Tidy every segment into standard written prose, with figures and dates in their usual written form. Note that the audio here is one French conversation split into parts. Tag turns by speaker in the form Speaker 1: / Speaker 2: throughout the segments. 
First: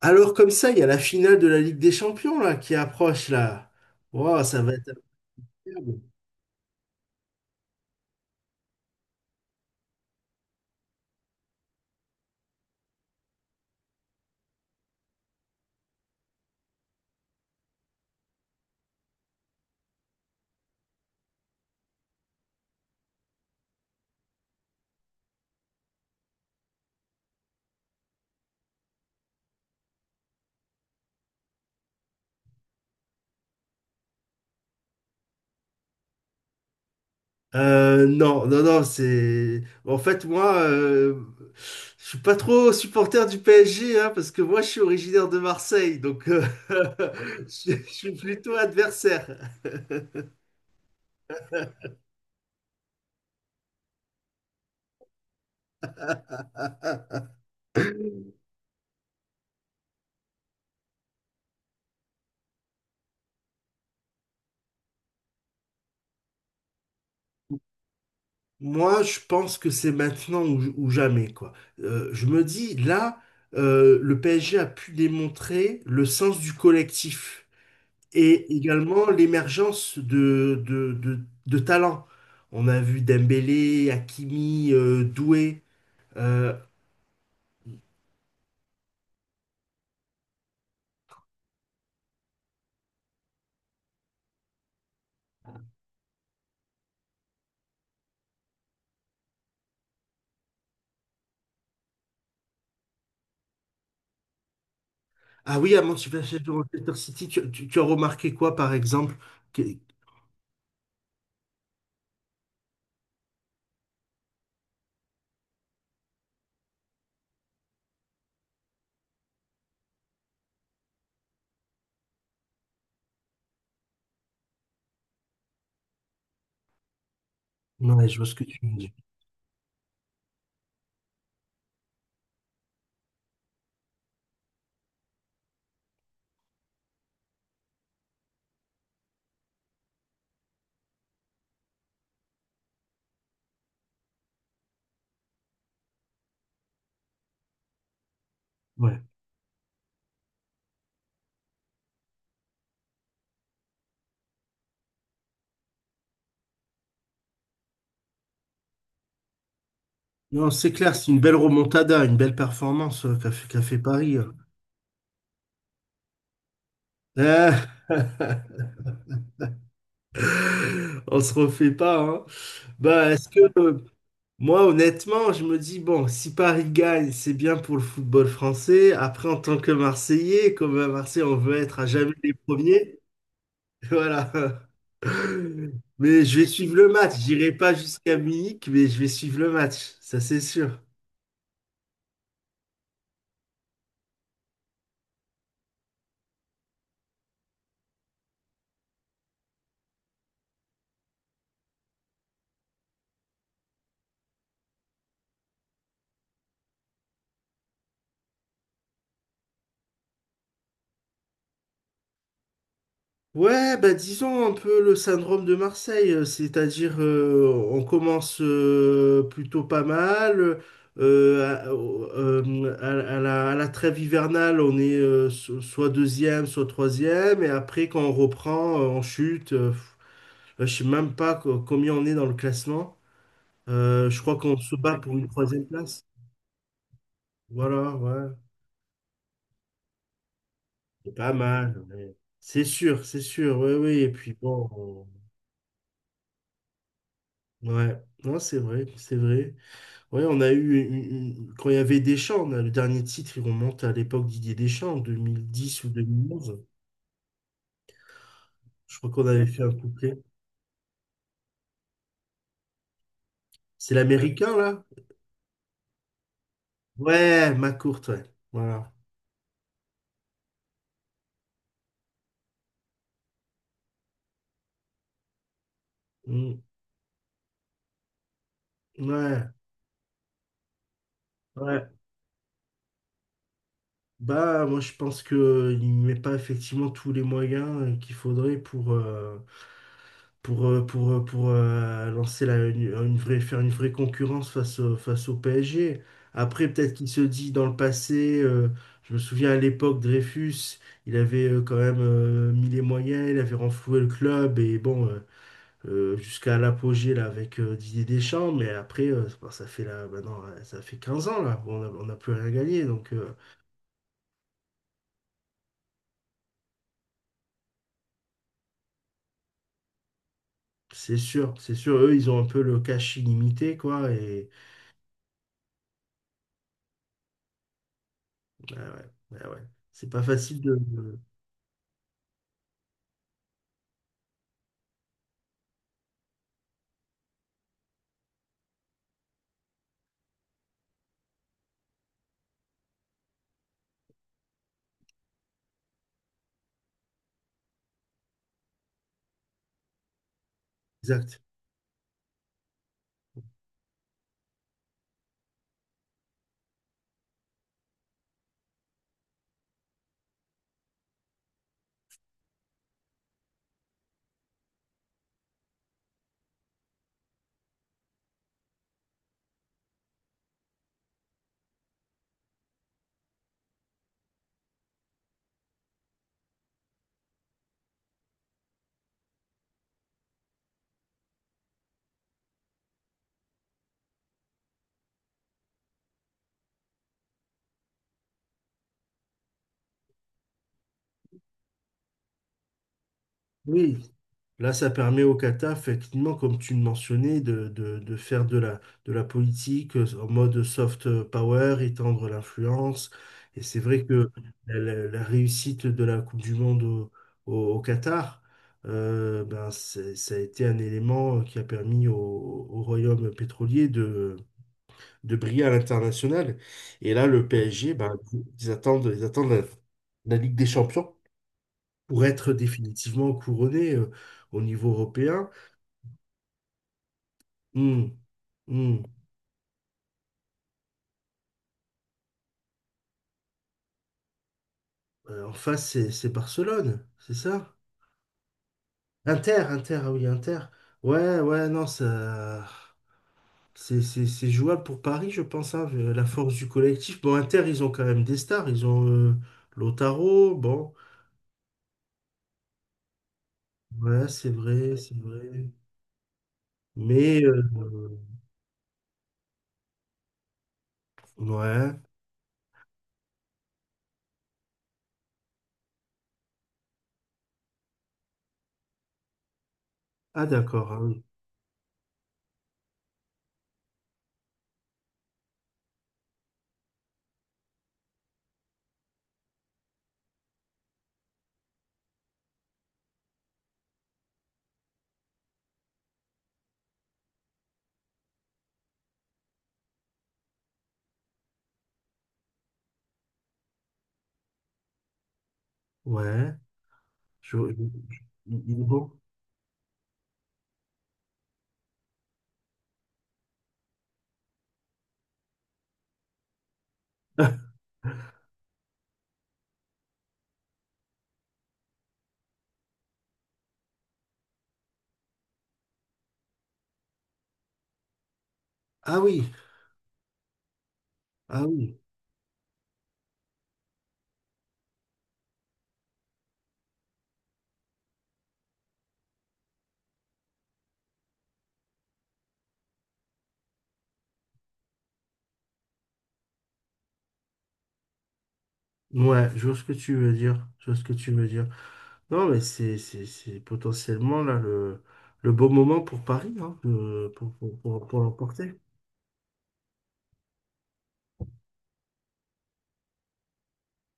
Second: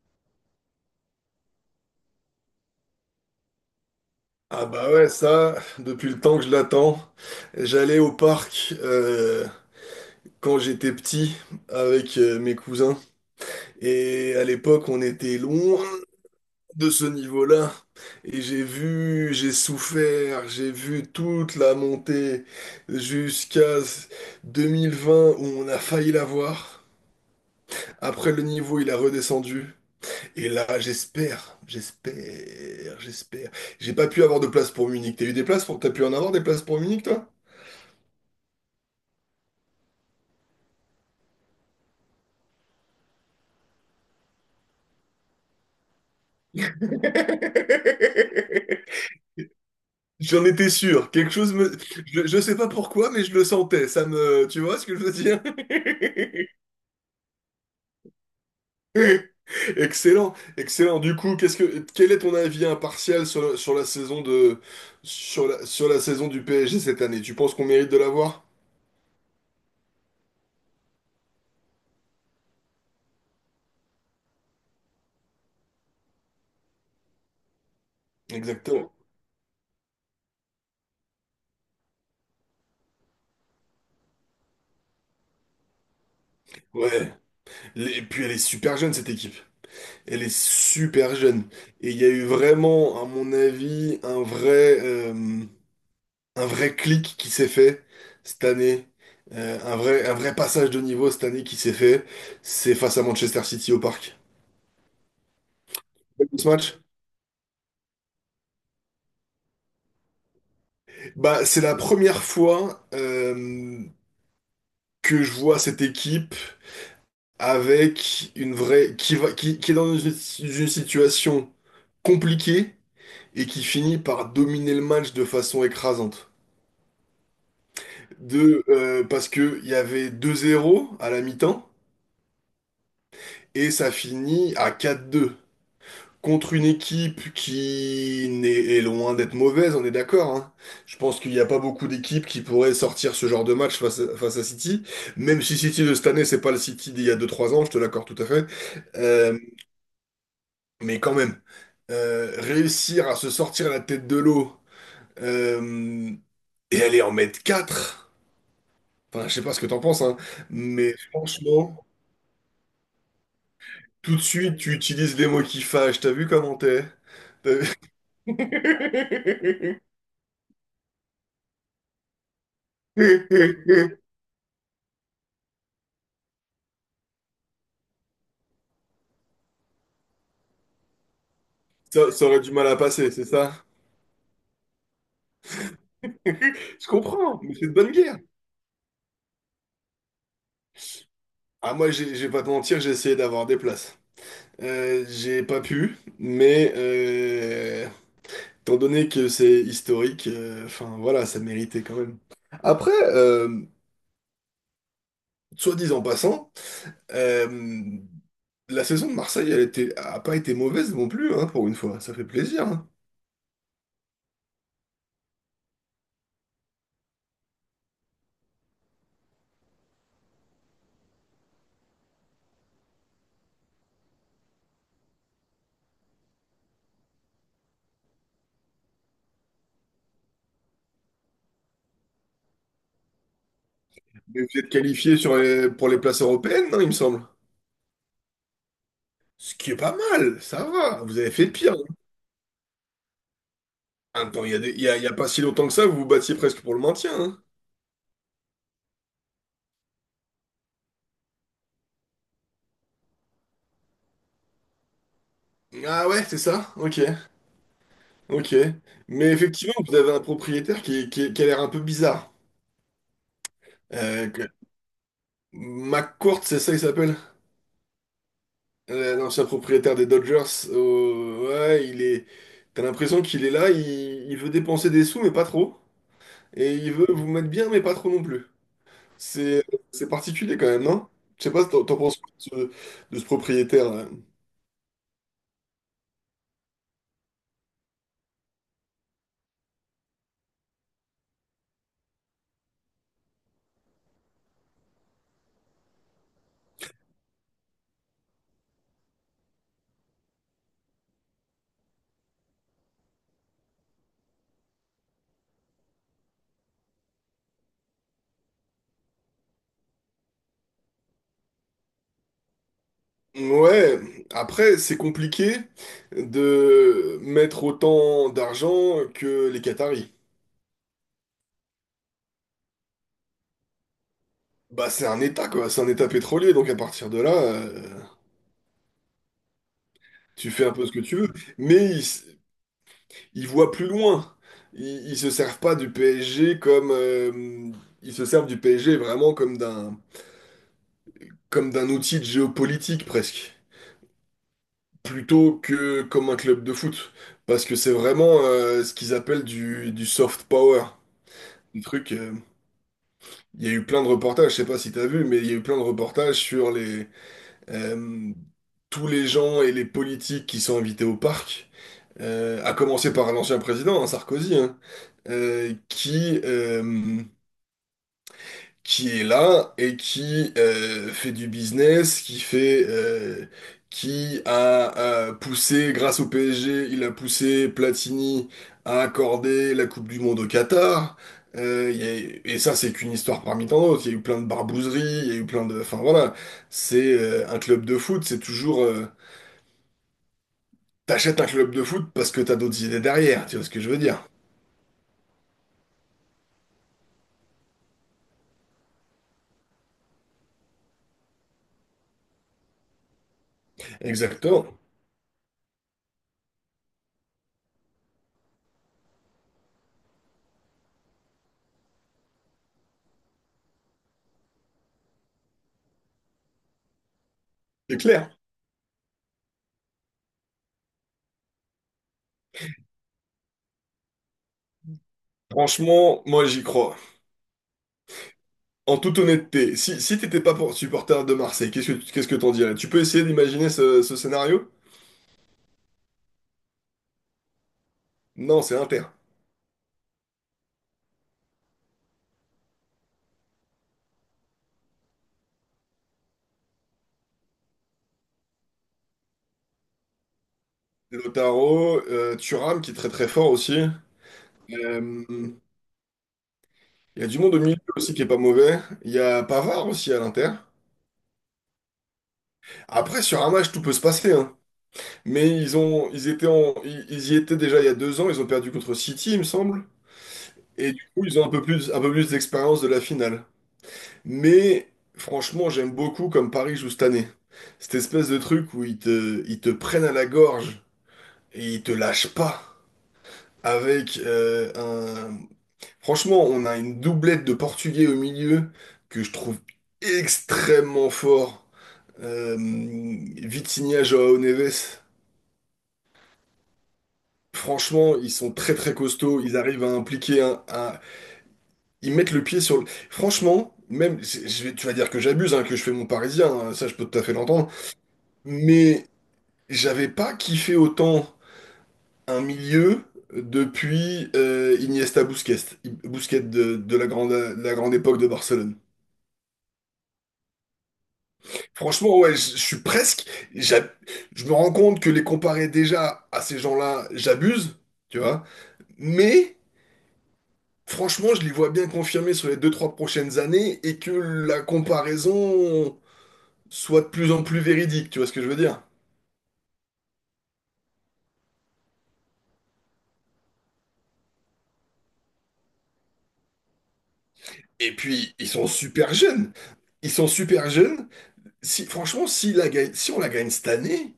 Speaker 1: Alors comme ça, il y a la finale de la Ligue des Champions là qui approche là. Wow, ça
Speaker 2: Ah
Speaker 1: va être
Speaker 2: bah ouais, ça,
Speaker 1: incroyable.
Speaker 2: depuis le temps que je l'attends, j'allais au parc quand j'étais petit avec mes cousins. Et à l'époque, on était loin de ce niveau-là. Et j'ai vu, j'ai souffert, j'ai vu toute la montée jusqu'à 2020 où on a failli l'avoir. Après le niveau, il a redescendu. Et là, j'espère, j'espère, j'espère. J'ai pas pu avoir de place pour Munich. T'as pu en avoir des places pour Munich, toi?
Speaker 1: Non, non, non, c'est... En fait, moi, je suis pas trop supporter du PSG, hein, parce que moi, je suis originaire de Marseille, donc je suis plutôt adversaire.
Speaker 2: J'en étais sûr. Je sais pas pourquoi, mais je le sentais. Tu vois ce que je veux dire? Excellent, excellent. Du coup, quel est ton avis impartial sur la saison du PSG cette année? Tu penses qu'on mérite de l'avoir?
Speaker 1: Moi, je pense que c'est maintenant ou jamais, quoi. Je me dis, là, le PSG a pu démontrer le sens du collectif, et
Speaker 2: Exactement.
Speaker 1: également l'émergence de talents. On a vu Dembélé, Hakimi, Doué. euh,
Speaker 2: Ouais. Et puis elle est super jeune, cette équipe. Elle est super jeune. Et il y a eu vraiment, à mon avis, un vrai clic qui s'est fait cette année, un vrai passage de niveau cette année qui s'est fait, c'est face à Manchester City au Parc.
Speaker 1: ah oui, à
Speaker 2: De Ce match,
Speaker 1: Manchester City, tu as remarqué quoi, par exemple? Que-
Speaker 2: bah, c'est la première fois que je vois cette équipe avec une vraie qui est dans une situation compliquée et qui finit par dominer le match de façon écrasante.
Speaker 1: Ouais, je vois ce que tu
Speaker 2: De,
Speaker 1: veux dire.
Speaker 2: euh, parce que il y avait 2-0 à la mi-temps et ça finit à 4-2. Contre une équipe qui n'est- est loin d'être mauvaise, on est d'accord, hein. Je pense qu'il n'y a pas beaucoup d'équipes qui pourraient sortir ce genre de match face à City. Même si City de cette année, c'est pas le City d'il y a 2 3 ans, je te l'accorde tout à fait.
Speaker 1: Ouais.
Speaker 2: Euh, mais quand même, réussir à se sortir la tête de l'eau euh, et aller en mettre 4. Enfin, je sais pas ce que t'en penses, hein,
Speaker 1: Non, c'est clair,
Speaker 2: mais
Speaker 1: c'est une belle
Speaker 2: franchement,
Speaker 1: remontada, une belle performance qu'a fait Paris,
Speaker 2: tout de
Speaker 1: hein.
Speaker 2: suite, tu utilises les mots qui fâchent. T'as vu comment t'es?
Speaker 1: Euh,
Speaker 2: T'as vu
Speaker 1: on se refait pas, hein. Bah, moi, honnêtement, je me dis, bon, si Paris gagne, c'est bien pour le football français. Après, en tant que Marseillais, comme à Marseille, on veut être à
Speaker 2: Ça,
Speaker 1: jamais
Speaker 2: ça
Speaker 1: les
Speaker 2: aurait du mal à
Speaker 1: premiers.
Speaker 2: passer, c'est ça?
Speaker 1: Voilà. Mais je vais suivre
Speaker 2: Je
Speaker 1: le match.
Speaker 2: comprends,
Speaker 1: J'irai
Speaker 2: mais c'est de
Speaker 1: pas
Speaker 2: bonne
Speaker 1: jusqu'à
Speaker 2: guerre.
Speaker 1: Munich, mais je vais suivre le match. Ça, c'est sûr.
Speaker 2: Ah, moi, je vais pas te mentir, j'ai essayé d'avoir des places. J'ai pas pu, mais étant donné que c'est historique, enfin voilà, ça méritait quand même. Après, soit dit en passant, euh, la saison de Marseille, a pas été mauvaise non plus, hein, pour une fois. Ça fait plaisir. Hein.
Speaker 1: Ouais, bah disons un peu le syndrome de Marseille, c'est-à-dire on commence plutôt pas mal, à la trêve hivernale on est soit deuxième, soit troisième, et après quand on reprend, on chute, là, je sais même pas combien on est dans le classement. Je crois
Speaker 2: Mais
Speaker 1: qu'on
Speaker 2: vous êtes
Speaker 1: se bat pour
Speaker 2: qualifié
Speaker 1: une troisième
Speaker 2: pour les
Speaker 1: place,
Speaker 2: places européennes, non, il me semble.
Speaker 1: voilà, ouais,
Speaker 2: Ce qui est pas mal, ça va.
Speaker 1: c'est
Speaker 2: Vous avez
Speaker 1: pas
Speaker 2: fait pire.
Speaker 1: mal,
Speaker 2: Hein.
Speaker 1: ouais. C'est sûr, oui, oui, et
Speaker 2: En même
Speaker 1: puis
Speaker 2: temps, il y a, des- il
Speaker 1: bon,
Speaker 2: y a pas si longtemps que ça, vous vous battiez presque pour le maintien. Hein.
Speaker 1: ouais, non, c'est vrai, c'est vrai. Ouais, on a eu quand il y avait Deschamps, on a le dernier titre, il remonte à l'époque Didier Deschamps, en 2010 ou deux
Speaker 2: Ah ouais,
Speaker 1: mille
Speaker 2: c'est
Speaker 1: onze.
Speaker 2: ça? Ok, ok.
Speaker 1: Je crois
Speaker 2: Mais
Speaker 1: qu'on avait fait un
Speaker 2: effectivement, vous avez
Speaker 1: couplet.
Speaker 2: un propriétaire qui a l'air un peu bizarre.
Speaker 1: C'est
Speaker 2: Euh, que-
Speaker 1: l'américain, là?
Speaker 2: McCourt, c'est ça, il s'appelle?
Speaker 1: Ouais, ma courte, ouais. Voilà.
Speaker 2: L'ancien propriétaire des Dodgers. Oh, ouais. T'as l'impression qu'il est là, il veut dépenser des sous, mais pas trop.
Speaker 1: Mm.
Speaker 2: Et il veut vous mettre bien, mais pas trop non plus.
Speaker 1: Ouais,
Speaker 2: C'est c'est particulier quand même, non? Je sais pas, t'en
Speaker 1: ouais.
Speaker 2: t'en penses quoi de ce propriétaire?
Speaker 1: Bah, moi, je pense que il met pas effectivement tous les moyens qu'il faudrait pour, lancer une vraie, faire une vraie concurrence face au PSG. Après, peut-être qu'il se dit dans le passé, je me souviens à l'époque, Dreyfus, il avait quand même mis les moyens, il avait renfloué le club, et bon, jusqu'à l'apogée là, avec Didier Deschamps, mais après, bah, ça fait là, maintenant, ça fait 15 ans là, on n'a plus rien gagné, donc
Speaker 2: Ouais, après, c'est compliqué de mettre autant d'argent que les Qataris.
Speaker 1: c'est sûr, eux, ils ont un peu le cash illimité, quoi. Et
Speaker 2: Bah, c'est un État, quoi. C'est un État pétrolier, donc à partir de là,
Speaker 1: ah ouais, ah ouais, c'est pas
Speaker 2: tu
Speaker 1: facile
Speaker 2: fais un peu ce que tu
Speaker 1: de-
Speaker 2: veux. Mais ils voient plus loin. Ils se servent pas du PSG ils se servent du PSG vraiment comme d'un outil de géopolitique, presque. Plutôt que comme un club de foot. Parce que c'est vraiment ce qu'ils appellent du soft power.
Speaker 1: Exact.
Speaker 2: Un truc... Il y a eu plein de reportages, je sais pas si t'as vu, mais il y a eu plein de reportages sur les euh, tous les gens et les politiques qui sont invités au parc, à commencer par l'ancien président, hein, Sarkozy, hein, euh, qui euh, qui est là et qui fait du business, qui a poussé, grâce au PSG, il a poussé Platini à accorder la Coupe du Monde au Qatar. Et ça, c'est qu'une histoire parmi tant d'autres. Il y a eu plein de barbouzeries, il y a eu plein de... Enfin voilà, c'est un club de foot. T'achètes un club de foot parce que t'as d'autres idées derrière, tu vois ce que je
Speaker 1: Oui,
Speaker 2: veux dire?
Speaker 1: là, ça permet au Qatar, effectivement, comme tu le mentionnais, de, de faire de la politique en mode soft power, étendre l'influence. Et c'est vrai que
Speaker 2: Exactement,
Speaker 1: la réussite de la Coupe du Monde au Qatar, ben, c'est- ça a été un élément qui a permis au, au royaume pétrolier de briller à l'international. Et là, le PSG,
Speaker 2: c'est
Speaker 1: ben,
Speaker 2: clair.
Speaker 1: ils attendent la la Ligue des Champions pour être définitivement couronné au niveau européen.
Speaker 2: Franchement, moi j'y crois.
Speaker 1: Hmm,
Speaker 2: En
Speaker 1: hmm.
Speaker 2: toute honnêteté, si t'étais pas supporter de Marseille, qu'est-ce que t'en dirais? Tu peux essayer d'imaginer ce scénario?
Speaker 1: En face, c'est Barcelone, c'est ça?
Speaker 2: Non, c'est Inter.
Speaker 1: Inter, Inter, ah oui, Inter. Ouais, ouais, non, ça, c'est c'est jouable pour Paris, je pense, hein, vu la force du collectif. Bon, Inter, ils ont quand même des stars, ils ont Lautaro, bon,
Speaker 2: Lautaro, Thuram qui est très très fort aussi.
Speaker 1: ouais, c'est vrai, c'est
Speaker 2: Euh,
Speaker 1: vrai.
Speaker 2: Il y a du
Speaker 1: Mais,
Speaker 2: monde au milieu aussi qui est pas mauvais. Il y a Pavard aussi à l'Inter.
Speaker 1: ouais,
Speaker 2: Après, sur un match, tout peut se passer, hein. Mais ils ont, ils étaient en, ils y étaient déjà il y a 2 ans. Ils ont perdu contre City, il me semble.
Speaker 1: ah
Speaker 2: Et
Speaker 1: d'accord, ah
Speaker 2: du coup,
Speaker 1: oui.
Speaker 2: ils ont un peu plus d'expérience de la finale. Mais franchement, j'aime beaucoup comme Paris joue cette année. Cette espèce de truc où ils te prennent à la gorge et ils te lâchent pas. Avec euh, un... Franchement, on a une doublette de Portugais au milieu que je trouve extrêmement fort. Vitinha, João Neves.
Speaker 1: ouais, je-
Speaker 2: Franchement, ils sont
Speaker 1: il
Speaker 2: très
Speaker 1: est
Speaker 2: très
Speaker 1: bon.
Speaker 2: costauds. Ils arrivent à impliquer. Ils mettent le pied. Franchement, même... je vais- Tu vas dire que j'abuse, hein, que je fais mon parisien. Hein, ça, je peux tout à fait l'entendre. Mais j'avais pas kiffé autant un milieu depuis Iniesta Busquets, Busquets de la grande époque de Barcelone.
Speaker 1: Ah oui, ah oui.
Speaker 2: Franchement, ouais, je suis presque. j'a- Je me rends compte que les comparer déjà à ces gens-là, j'abuse, tu vois. Mais franchement, je les vois bien confirmés sur les 2, 3 prochaines années et que la comparaison soit de plus en plus véridique, tu vois ce que je veux dire?
Speaker 1: Ouais, je vois ce que tu veux dire. Je vois ce que tu veux dire. Non, mais c'est c'est potentiellement là le beau moment pour Paris, hein,
Speaker 2: Et
Speaker 1: pour
Speaker 2: puis, ils sont
Speaker 1: l'emporter.
Speaker 2: super jeunes. Ils sont super jeunes. Si, franchement, si on la gagne cette année,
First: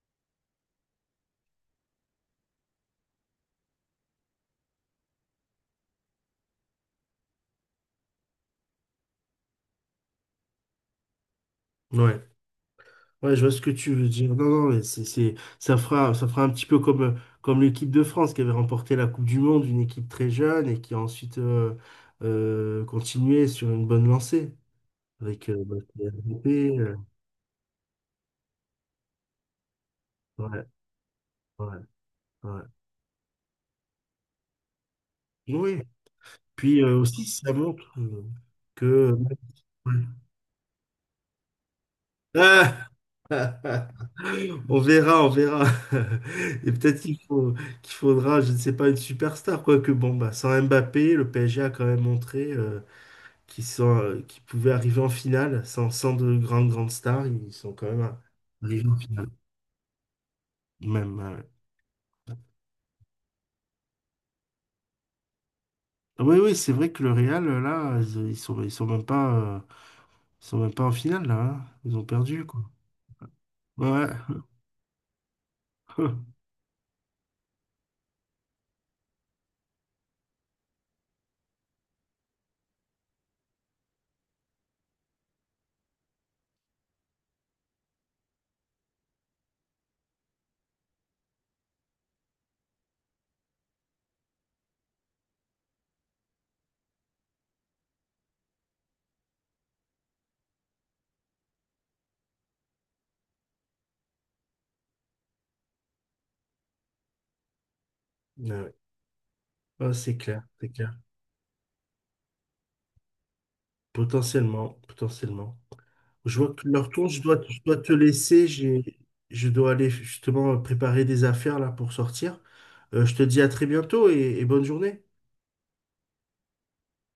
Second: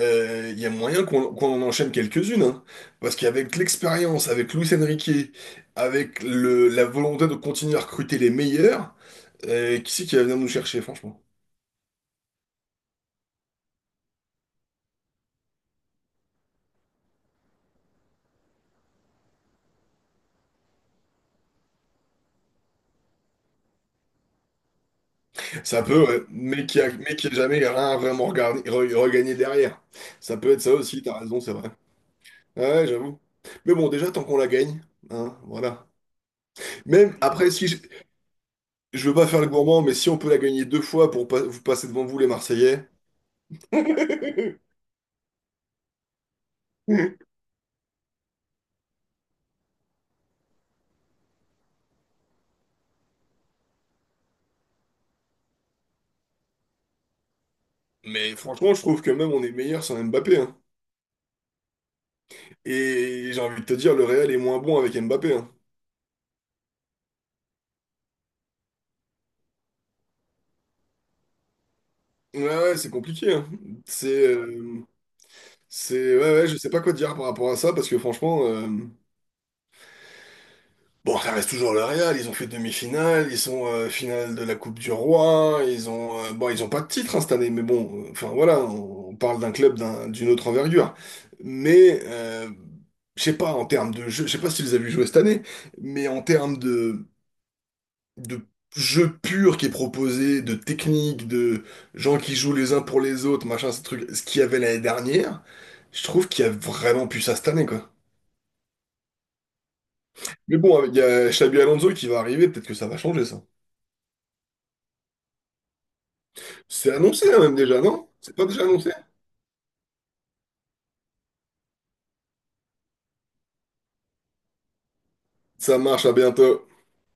Speaker 2: il y a moyen qu'on en enchaîne quelques-unes. Hein. Parce qu'avec l'expérience, avec Luis Enrique, avec la volonté de continuer à recruter les meilleurs, qui c'est qui va venir nous chercher, franchement?
Speaker 1: Ouais. Ouais, je vois ce que tu veux dire. Non, non, mais ça fera un petit peu comme, comme l'équipe de France qui avait remporté la Coupe du Monde, une équipe très jeune et qui a ensuite continué sur une bonne lancée avec bah,
Speaker 2: Ça peut, ouais, mais
Speaker 1: Mbappé,
Speaker 2: qui a, mais qui a jamais rien vraiment regagné derrière. Ça peut être
Speaker 1: ouais,
Speaker 2: ça aussi, t'as raison, c'est
Speaker 1: ouais,
Speaker 2: vrai.
Speaker 1: ouais.
Speaker 2: Ouais, j'avoue. Mais bon, déjà, tant qu'on la gagne, hein,
Speaker 1: Oui.
Speaker 2: voilà.
Speaker 1: Puis
Speaker 2: Même
Speaker 1: aussi,
Speaker 2: après,
Speaker 1: ça
Speaker 2: si je,
Speaker 1: montre
Speaker 2: je veux
Speaker 1: que.
Speaker 2: pas faire le gourmand,
Speaker 1: Ouais.
Speaker 2: mais si on peut la gagner deux fois pour pas, vous passer devant vous, les
Speaker 1: Ah
Speaker 2: Marseillais.
Speaker 1: On verra, on verra. Et peut-être qu'il faudra, je ne sais pas, une superstar, quoique bon, bah, sans Mbappé, le PSG a quand même montré qu'ils pouvaient arriver en finale. Sans de grandes stars, ils sont quand même
Speaker 2: Mais franchement, je
Speaker 1: arrivés en
Speaker 2: trouve que
Speaker 1: finale.
Speaker 2: même on est meilleur sans Mbappé. Hein.
Speaker 1: Même,
Speaker 2: Et j'ai envie de te dire, le Real est moins bon avec Mbappé. Hein.
Speaker 1: oui, oui, c'est vrai que le Real, là, ils sont même pas, ils sont même pas en finale, là, hein. Ils ont
Speaker 2: Ouais,
Speaker 1: perdu, quoi.
Speaker 2: ouais, c'est compliqué. Hein.
Speaker 1: Ouais.
Speaker 2: C'est, euh, c'est, ouais, ouais, je sais pas quoi te dire par rapport à ça parce que franchement, bon, ça reste toujours le Real. Ils ont fait demi-finale, ils sont finale de la Coupe du Roi. Ils ont, bon, ils ont pas de titre hein, cette année, mais bon, enfin voilà, on parle d'un club d'une autre envergure. Mais je sais pas en termes de jeu, je sais pas si tu les as vus jouer cette année, mais en termes de de jeu pur qui est proposé, de techniques, de gens qui jouent les uns pour les autres, machin, ce truc, ce qu'il y avait l'année dernière, je trouve qu'il y a vraiment plus ça cette année, quoi.
Speaker 1: Ouais, ouais. Ah, c'est clair,
Speaker 2: Mais
Speaker 1: c'est
Speaker 2: bon,
Speaker 1: clair.
Speaker 2: il y a Xabi Alonso qui va arriver, peut-être que ça va changer ça.
Speaker 1: Potentiellement, potentiellement. Je vois que leur
Speaker 2: C'est
Speaker 1: tour,
Speaker 2: annoncé, hein, même
Speaker 1: je dois
Speaker 2: déjà,
Speaker 1: te
Speaker 2: non? C'est pas
Speaker 1: laisser.
Speaker 2: déjà annoncé?
Speaker 1: J'ai, je dois aller justement préparer des affaires là pour sortir. Je te dis à très bientôt et bonne journée.
Speaker 2: Ça marche, à bientôt.